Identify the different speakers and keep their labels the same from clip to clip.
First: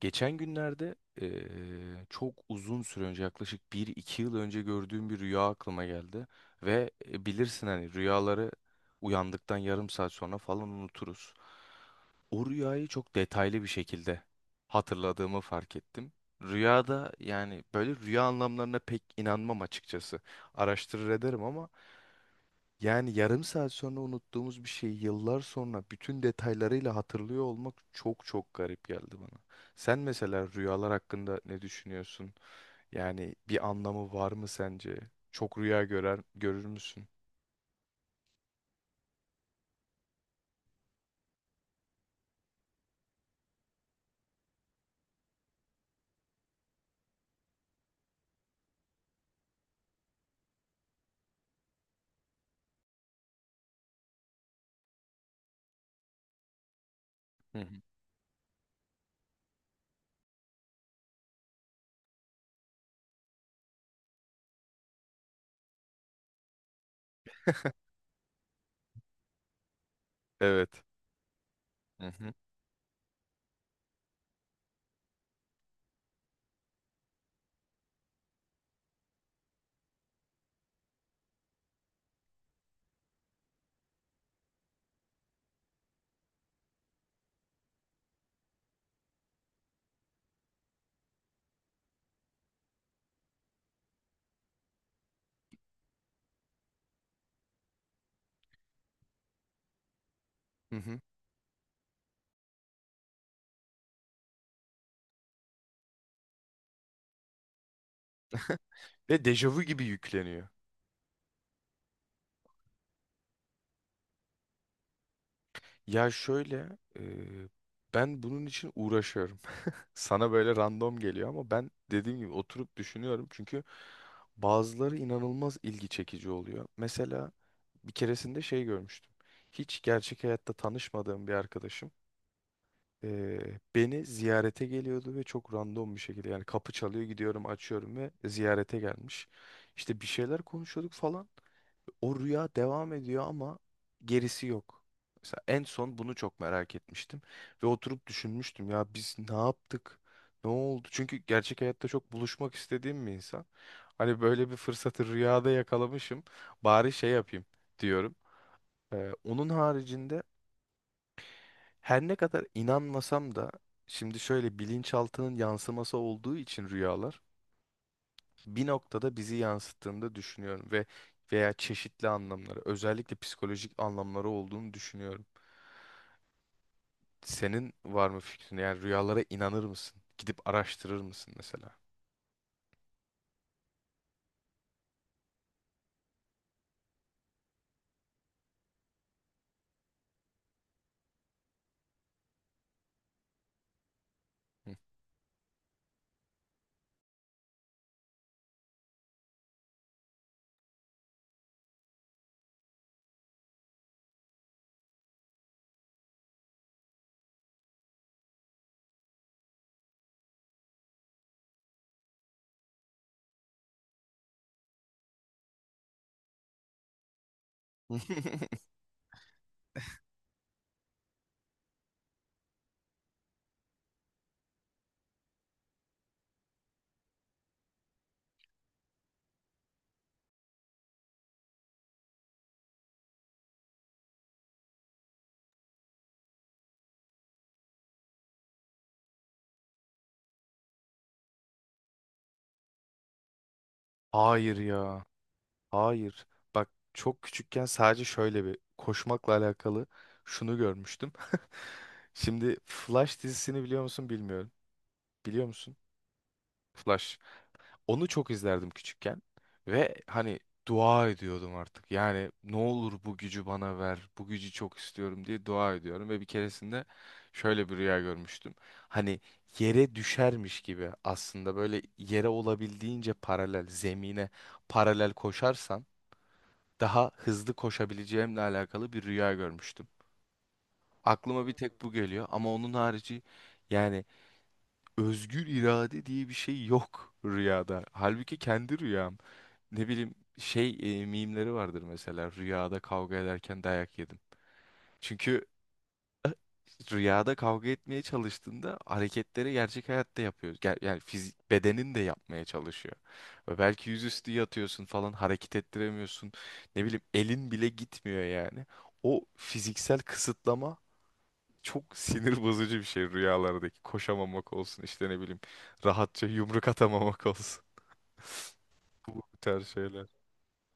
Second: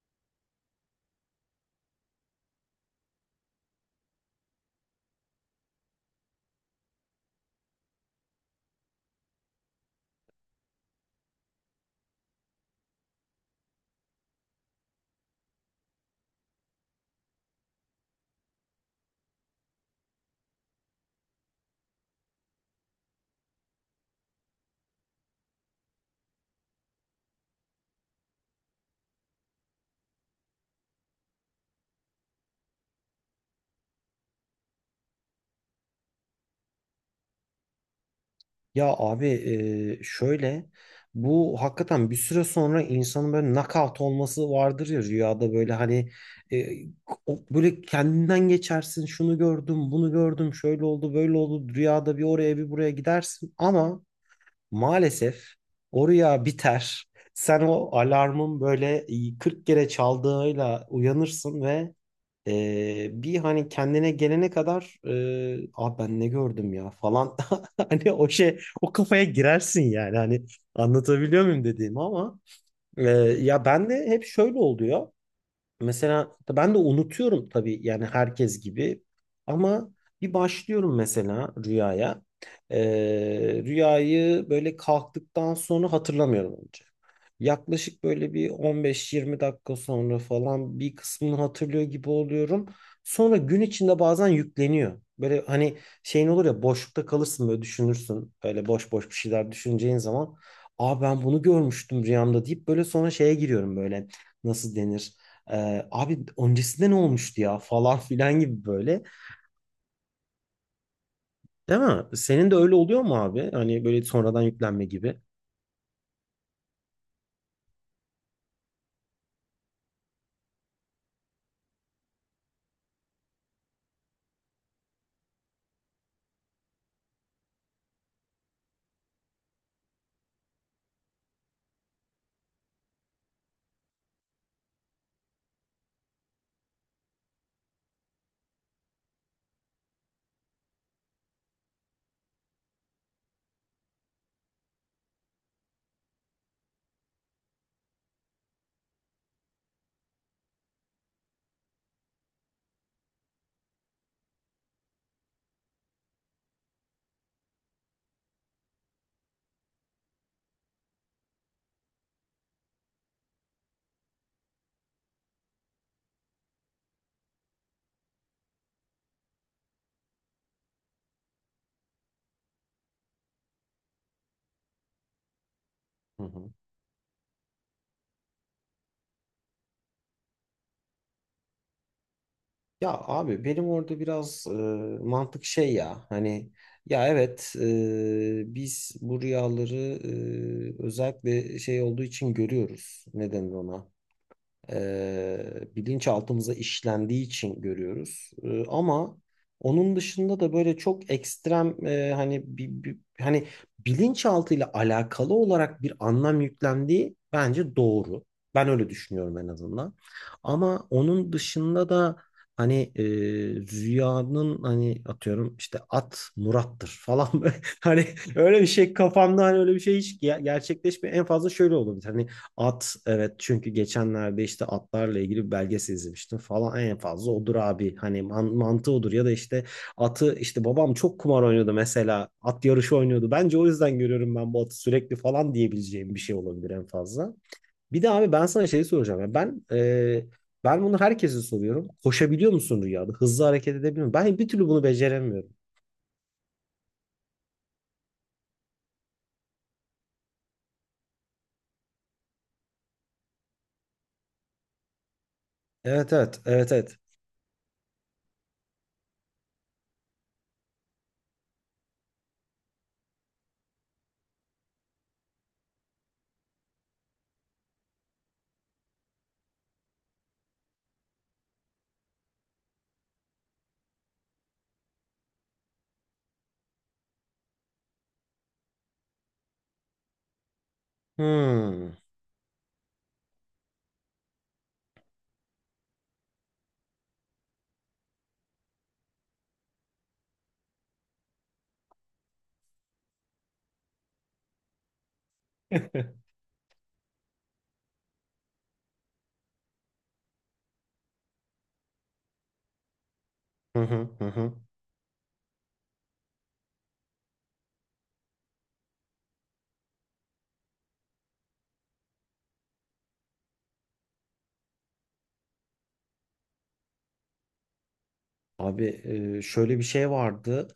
Speaker 1: Geçen günlerde eee, çok uzun süre önce yaklaşık bir iki yıl önce gördüğüm bir rüya aklıma geldi. Bilirsin hani rüyaları uyandıktan yarım saat sonra falan unuturuz. O rüyayı çok detaylı bir şekilde hatırladığımı fark ettim. Rüyada yani böyle rüya anlamlarına pek inanmam açıkçası. Araştırır ederim ama yani yarım saat sonra unuttuğumuz bir şeyi yıllar sonra bütün detaylarıyla hatırlıyor olmak çok garip geldi bana. Sen mesela rüyalar hakkında ne düşünüyorsun? Yani bir anlamı var mı sence? Çok rüya görür müsün?
Speaker 2: Ya abi, şöyle bu hakikaten bir süre sonra insanın böyle knockout olması vardır ya rüyada, böyle hani e, böyle kendinden geçersin, şunu gördüm, bunu gördüm, şöyle oldu, böyle oldu, rüyada bir oraya bir buraya gidersin ama maalesef o rüya biter.
Speaker 1: Hı
Speaker 2: Sen
Speaker 1: hı.
Speaker 2: o alarmın böyle 40 kere çaldığıyla uyanırsın ve bir hani kendine gelene kadar, abi ben ne gördüm ya falan, hani o şey, o kafaya girersin yani, hani
Speaker 1: Evet.
Speaker 2: anlatabiliyor muyum dediğimi,
Speaker 1: Hı hı.
Speaker 2: ama e, ya ben de hep şöyle oluyor. Mesela ben de unutuyorum tabii, yani herkes gibi, ama bir başlıyorum mesela rüyaya. Rüyayı böyle kalktıktan sonra hatırlamıyorum önce. Yaklaşık böyle bir 15-20 dakika sonra falan bir kısmını hatırlıyor gibi oluyorum. Sonra gün içinde bazen yükleniyor. Böyle hani şeyin olur ya, boşlukta kalırsın, böyle düşünürsün. Böyle boş boş bir şeyler düşüneceğin zaman.
Speaker 1: Hı hı.
Speaker 2: Aa, ben bunu görmüştüm rüyamda deyip böyle sonra şeye giriyorum, böyle nasıl denir? Abi öncesinde ne olmuştu ya falan filan gibi böyle.
Speaker 1: Ve dejavu gibi yükleniyor.
Speaker 2: Değil mi? Senin de öyle oluyor mu abi? Hani böyle sonradan yüklenme gibi.
Speaker 1: Ya şöyle, e, ben bunun için uğraşıyorum. Sana böyle random geliyor ama ben dediğim gibi oturup düşünüyorum. Çünkü bazıları inanılmaz ilgi çekici oluyor. Mesela bir keresinde şey görmüştüm. Hiç gerçek hayatta tanışmadığım bir arkadaşım e, beni ziyarete geliyordu ve çok random bir şekilde yani kapı çalıyor gidiyorum açıyorum ve ziyarete gelmiş. İşte bir şeyler konuşuyorduk falan. O rüya devam ediyor ama gerisi yok. Mesela en son bunu çok merak etmiştim ve oturup düşünmüştüm ya biz ne yaptık? Ne oldu? Çünkü gerçek hayatta çok buluşmak istediğim bir insan. Hani böyle bir fırsatı rüyada yakalamışım. Bari şey yapayım diyorum. Onun haricinde her ne kadar inanmasam da şimdi şöyle bilinçaltının yansıması olduğu için rüyalar bir noktada bizi yansıttığını da düşünüyorum ve veya çeşitli anlamları, özellikle psikolojik anlamları olduğunu düşünüyorum.
Speaker 2: Hı hı.
Speaker 1: Senin var mı fikrin? Yani rüyalara inanır mısın? Gidip araştırır mısın mesela?
Speaker 2: Ya abi, benim orada biraz mantık şey ya, hani, ya evet, biz bu rüyaları özellikle şey olduğu için görüyoruz. Ne denir ona?
Speaker 1: Hı.
Speaker 2: e, Bilinçaltımıza işlendiği için görüyoruz. Ama onun dışında da böyle çok ekstrem, hani bir, hani bilinçaltıyla alakalı olarak bir anlam yüklendiği bence doğru. Ben öyle düşünüyorum en azından. Ama onun dışında da hani rüyanın, hani atıyorum işte at Murat'tır falan. Böyle, hani öyle bir şey kafamda, hani öyle bir şey hiç gerçekleşmiyor. En fazla şöyle olabilir. Hani at, evet, çünkü geçenlerde işte atlarla ilgili bir belgesel izlemiştim falan, en fazla odur abi, hani mantığı odur, ya da işte atı, işte babam çok kumar oynuyordu, mesela at yarışı oynuyordu, bence o yüzden görüyorum ben bu atı sürekli falan diyebileceğim bir şey olabilir en fazla. Bir de abi, ben sana şey soracağım ya, ben bunu herkese soruyorum, koşabiliyor musun rüyada, hızlı hareket edebiliyor musun? Ben bir
Speaker 1: Hayır
Speaker 2: türlü bunu
Speaker 1: ya.
Speaker 2: beceremiyorum.
Speaker 1: Hayır. Bak çok küçükken sadece şöyle bir koşmakla alakalı şunu görmüştüm. Şimdi Flash dizisini biliyor musun bilmiyorum. Biliyor musun?
Speaker 2: Evet evet evet evet.
Speaker 1: Flash. Onu çok izlerdim küçükken ve hani dua ediyordum artık. Yani ne olur bu gücü bana ver, bu gücü çok istiyorum diye dua ediyorum ve bir keresinde şöyle bir rüya görmüştüm. Hani yere düşermiş gibi aslında böyle yere olabildiğince paralel, zemine paralel koşarsan daha hızlı koşabileceğimle alakalı bir rüya görmüştüm. Aklıma bir tek bu
Speaker 2: Hmm.
Speaker 1: geliyor ama onun harici yani özgür irade diye bir şey yok rüyada. Halbuki kendi rüyam ne bileyim mimleri vardır mesela rüyada kavga ederken dayak yedim. Çünkü rüyada kavga etmeye çalıştığında hareketleri gerçek hayatta yapıyoruz. Yani fizik bedenin de yapmaya çalışıyor. Ve
Speaker 2: Hı
Speaker 1: belki
Speaker 2: hı hı
Speaker 1: yüzüstü
Speaker 2: hı.
Speaker 1: yatıyorsun falan hareket ettiremiyorsun. Ne bileyim elin bile gitmiyor yani. O fiziksel kısıtlama çok sinir bozucu bir şey rüyalardaki. Koşamamak olsun işte ne bileyim rahatça yumruk atamamak olsun.
Speaker 2: Abi,
Speaker 1: Bu tarz
Speaker 2: şöyle bir
Speaker 1: şeyler.
Speaker 2: şey vardı.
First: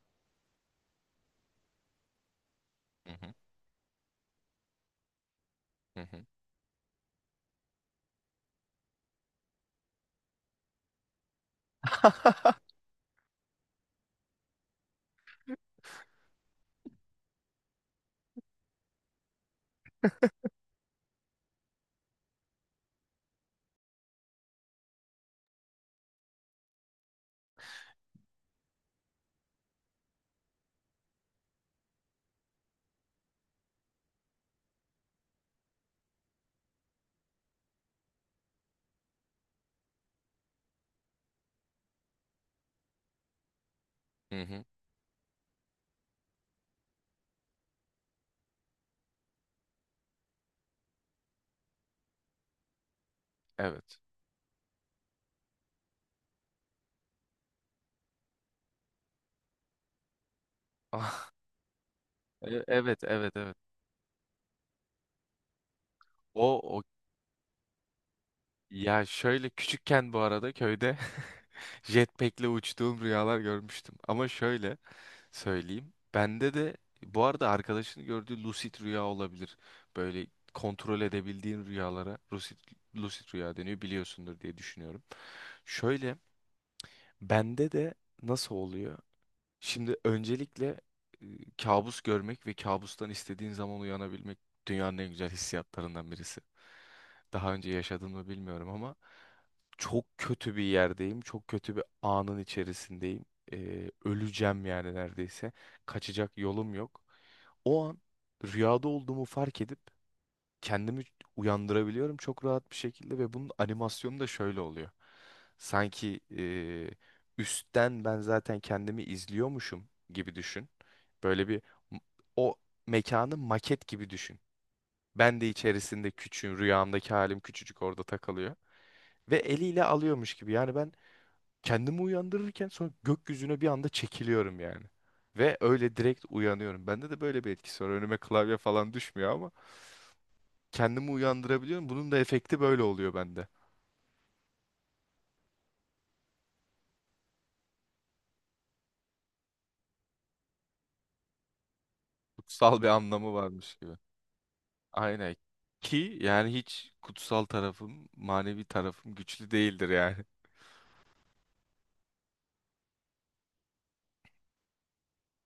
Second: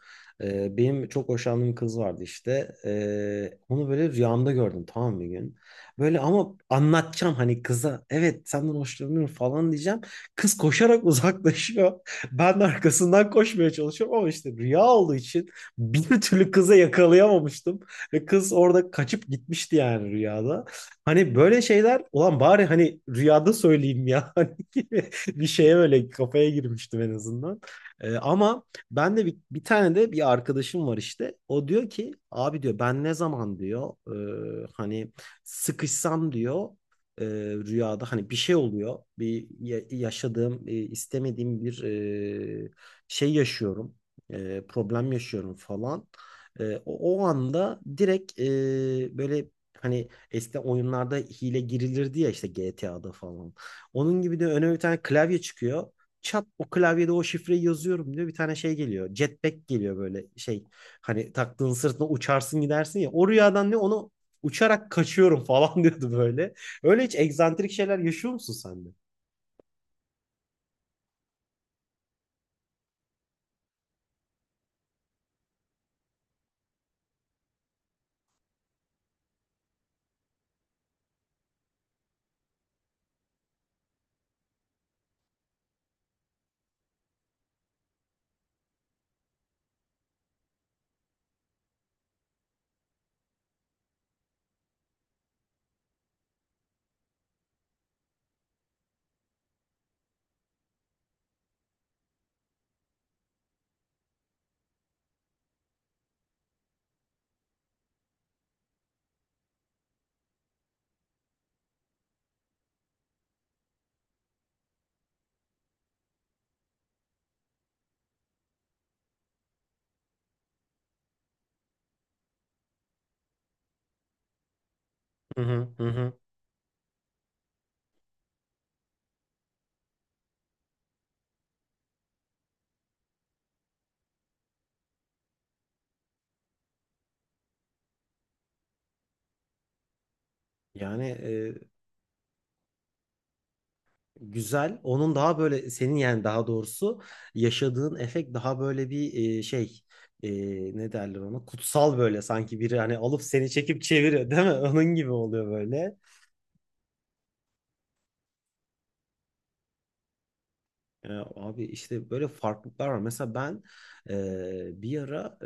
Speaker 2: Benim çok hoşlandığım kız vardı işte.
Speaker 1: Hı hı,
Speaker 2: Onu böyle rüyamda gördüm, tamam mı, bir gün.
Speaker 1: hı
Speaker 2: Böyle,
Speaker 1: hı,
Speaker 2: ama anlatacağım hani kıza, evet senden hoşlanıyorum falan diyeceğim. Kız koşarak uzaklaşıyor. Ben de arkasından koşmaya çalışıyorum ama işte rüya olduğu için bir türlü kıza yakalayamamıştım. Ve kız orada kaçıp gitmişti yani, rüyada. Hani böyle şeyler, ulan bari hani rüyada söyleyeyim ya. Hani gibi bir şeye böyle kafaya girmiştim en azından. Ama ben de bir tane de bir arkadaşım var işte. O diyor ki, abi diyor, ben ne zaman diyor hani sıkışsam diyor, e, rüyada hani bir şey oluyor. Bir yaşadığım, istemediğim bir e, şey yaşıyorum.
Speaker 1: hı hı.
Speaker 2: Problem yaşıyorum falan. O anda direkt böyle, hani eskiden oyunlarda hile girilirdi ya, işte GTA'da falan.
Speaker 1: Evet.
Speaker 2: Onun gibi de önüme bir tane klavye çıkıyor, çat, o klavyede o şifreyi yazıyorum diyor. Bir tane şey geliyor, jetpack geliyor, böyle şey.
Speaker 1: Ah,
Speaker 2: Hani taktığın sırtına uçarsın
Speaker 1: E- evet,
Speaker 2: gidersin ya. O
Speaker 1: evet, evet.
Speaker 2: rüyadan ne, onu uçarak kaçıyorum falan diyordu
Speaker 1: O,
Speaker 2: böyle.
Speaker 1: o
Speaker 2: Öyle hiç egzantrik şeyler yaşıyor musun sen de?
Speaker 1: ya şöyle küçükken bu arada köyde jetpack'le uçtuğum rüyalar görmüştüm. Ama şöyle söyleyeyim. Bende de bu arada arkadaşını gördüğü lucid rüya olabilir. Böyle kontrol edebildiğin rüyalara lucid rüya deniyor biliyorsundur diye düşünüyorum. Şöyle bende de nasıl oluyor? Şimdi öncelikle e, kabus görmek ve kabustan istediğin zaman uyanabilmek dünyanın en güzel hissiyatlarından birisi. Daha önce yaşadım mı bilmiyorum ama çok kötü bir yerdeyim. Çok kötü bir anın içerisindeyim. Öleceğim yani neredeyse. Kaçacak yolum yok. O an rüyada olduğumu fark edip kendimi uyandırabiliyorum çok rahat bir şekilde ve bunun animasyonu da şöyle oluyor. Sanki üstten ben zaten kendimi izliyormuşum gibi düşün. Böyle bir m- o Mekanı maket gibi düşün. Ben
Speaker 2: Hı
Speaker 1: de
Speaker 2: hı hı.
Speaker 1: içerisinde
Speaker 2: Hı.
Speaker 1: küçüğüm, rüyamdaki halim küçücük orada takılıyor. Ve eliyle alıyormuş gibi. Yani ben kendimi uyandırırken sonra gökyüzüne bir anda çekiliyorum yani. Ve öyle direkt uyanıyorum. Bende de böyle bir etkisi var. Önüme klavye falan düşmüyor,
Speaker 2: Yani,
Speaker 1: kendimi uyandırabiliyorum. Bunun da efekti böyle oluyor bende.
Speaker 2: güzel. Onun daha böyle, senin yani daha doğrusu, yaşadığın efekt daha böyle bir şey, e, ne derler ona, kutsal böyle, sanki biri
Speaker 1: Kutsal bir
Speaker 2: hani alıp
Speaker 1: anlamı
Speaker 2: seni
Speaker 1: varmış
Speaker 2: çekip
Speaker 1: gibi.
Speaker 2: çeviriyor değil mi? Onun gibi
Speaker 1: Aynen.
Speaker 2: oluyor böyle.
Speaker 1: Ki yani hiç kutsal tarafım, manevi tarafım güçlü değildir yani.
Speaker 2: Ya abi, işte böyle farklılıklar var. Mesela ben bir ara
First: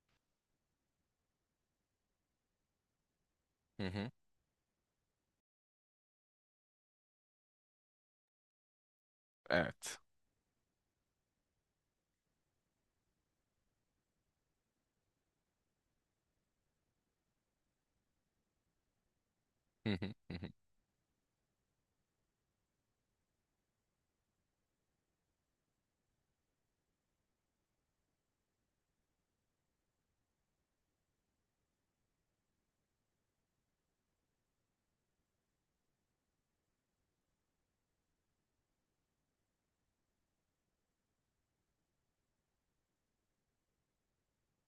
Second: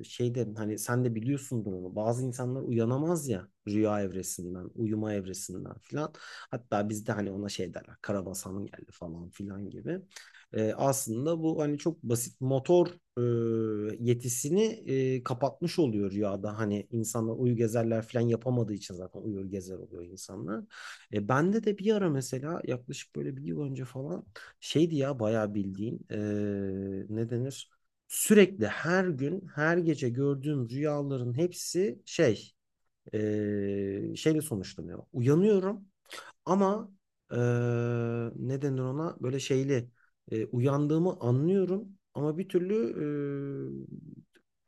Speaker 2: şeyde, hani sen de biliyorsundur onu, bazı insanlar uyanamaz ya
Speaker 1: Hı
Speaker 2: rüya
Speaker 1: hı.
Speaker 2: evresinden, uyuma evresinden filan. Hatta bizde hani ona şey derler, Karabasan'ın geldi falan filan
Speaker 1: Evet.
Speaker 2: gibi. Aslında bu hani çok basit motor yetisini kapatmış oluyor rüyada. Hani insanlar uyu gezerler filan yapamadığı için zaten uyur gezer
Speaker 1: Hı
Speaker 2: oluyor
Speaker 1: hı, hı hı.
Speaker 2: insanlar. Bende de bir ara mesela yaklaşık böyle bir yıl önce falan şeydi ya, bayağı bildiğin, ne denir? Sürekli her gün her gece gördüğüm rüyaların hepsi şey, şeyle sonuçlanıyor. Uyanıyorum ama eee ne denir ona, böyle şeyli, uyandığımı anlıyorum ama bir türlü eee,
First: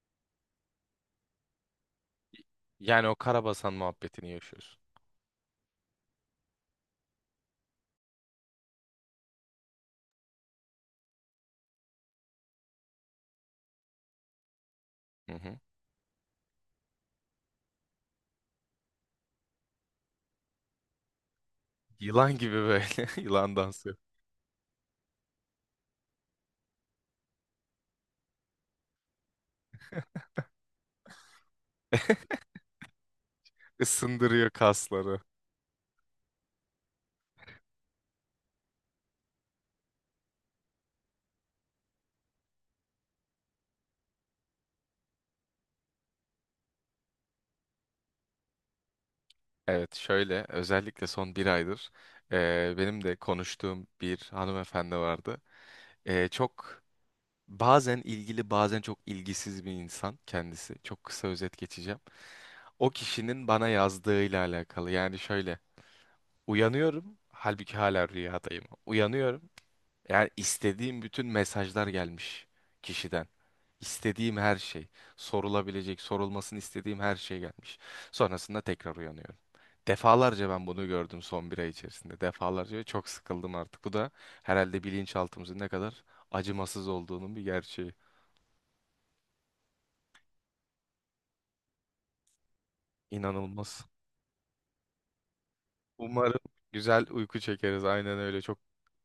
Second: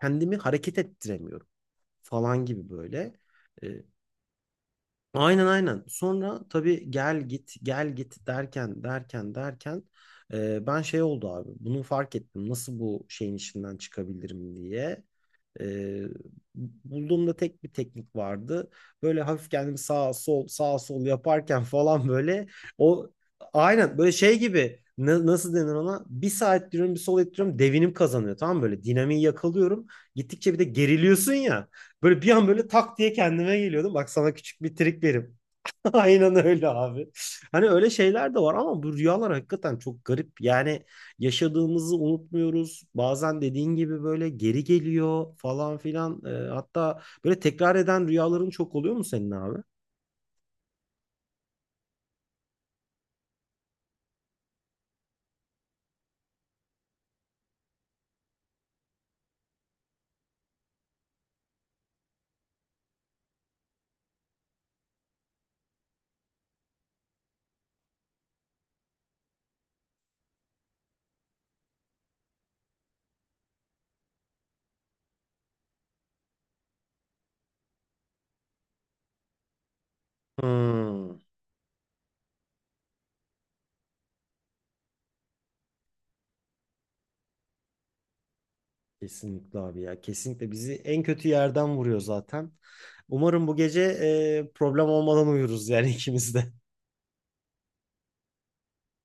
Speaker 2: kendimi hareket ettiremiyorum falan gibi
Speaker 1: Yani
Speaker 2: böyle.
Speaker 1: o
Speaker 2: E,
Speaker 1: karabasan muhabbetini yaşıyorsun.
Speaker 2: Aynen, aynen. Sonra tabii gel git gel git derken derken derken, ben şey oldu abi. Bunu fark ettim, nasıl bu şeyin içinden çıkabilirim diye.
Speaker 1: Hı hı.
Speaker 2: E, Bulduğumda tek bir teknik vardı. Böyle hafif kendimi sağ sol sağ sol yaparken falan
Speaker 1: Yılan
Speaker 2: böyle,
Speaker 1: gibi böyle.
Speaker 2: o
Speaker 1: Yılan dansı.
Speaker 2: aynen böyle şey gibi, nasıl denir ona? Bir sağ ettiriyorum, bir sol ettiriyorum, devinim kazanıyor, tamam mı? Böyle dinamiği yakalıyorum. Gittikçe bir de geriliyorsun ya. Böyle bir an böyle tak diye kendime geliyordum. Bak sana
Speaker 1: Isındırıyor
Speaker 2: küçük bir trik
Speaker 1: kasları.
Speaker 2: vereyim. Aynen öyle abi. Hani öyle şeyler de var, ama bu rüyalar hakikaten çok garip. Yani yaşadığımızı unutmuyoruz. Bazen dediğin gibi böyle geri geliyor falan filan. Hatta böyle tekrar eden rüyaların çok oluyor mu senin abi?
Speaker 1: Evet şöyle özellikle son bir aydır benim de konuştuğum bir hanımefendi vardı. Çok Bazen ilgili, bazen çok ilgisiz bir insan kendisi. Çok kısa özet geçeceğim. O kişinin bana yazdığıyla alakalı. Yani şöyle, uyanıyorum, halbuki hala rüyadayım. Uyanıyorum, yani istediğim bütün mesajlar gelmiş kişiden. İstediğim her şey, sorulabilecek, sorulmasını istediğim her şey gelmiş. Sonrasında tekrar uyanıyorum. Defalarca ben bunu
Speaker 2: Hmm,
Speaker 1: gördüm son bir ay içerisinde. Defalarca ve çok sıkıldım artık. Bu da herhalde bilinçaltımızın ne kadar acımasız olduğunun bir gerçeği.
Speaker 2: kesinlikle abi ya. Kesinlikle bizi en kötü yerden vuruyor zaten. Umarım bu gece
Speaker 1: İnanılmaz.
Speaker 2: problem olmadan uyuruz yani ikimiz
Speaker 1: Umarım
Speaker 2: de.
Speaker 1: güzel uyku çekeriz. Aynen öyle. Çok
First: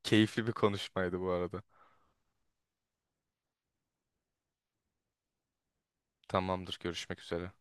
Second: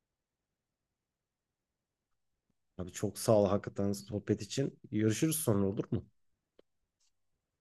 Speaker 1: keyifli bir konuşmaydı bu arada.
Speaker 2: Abi çok sağ ol, hakikaten sohbet için. Görüşürüz sonra, olur mu?
Speaker 1: Tamamdır. Görüşmek üzere.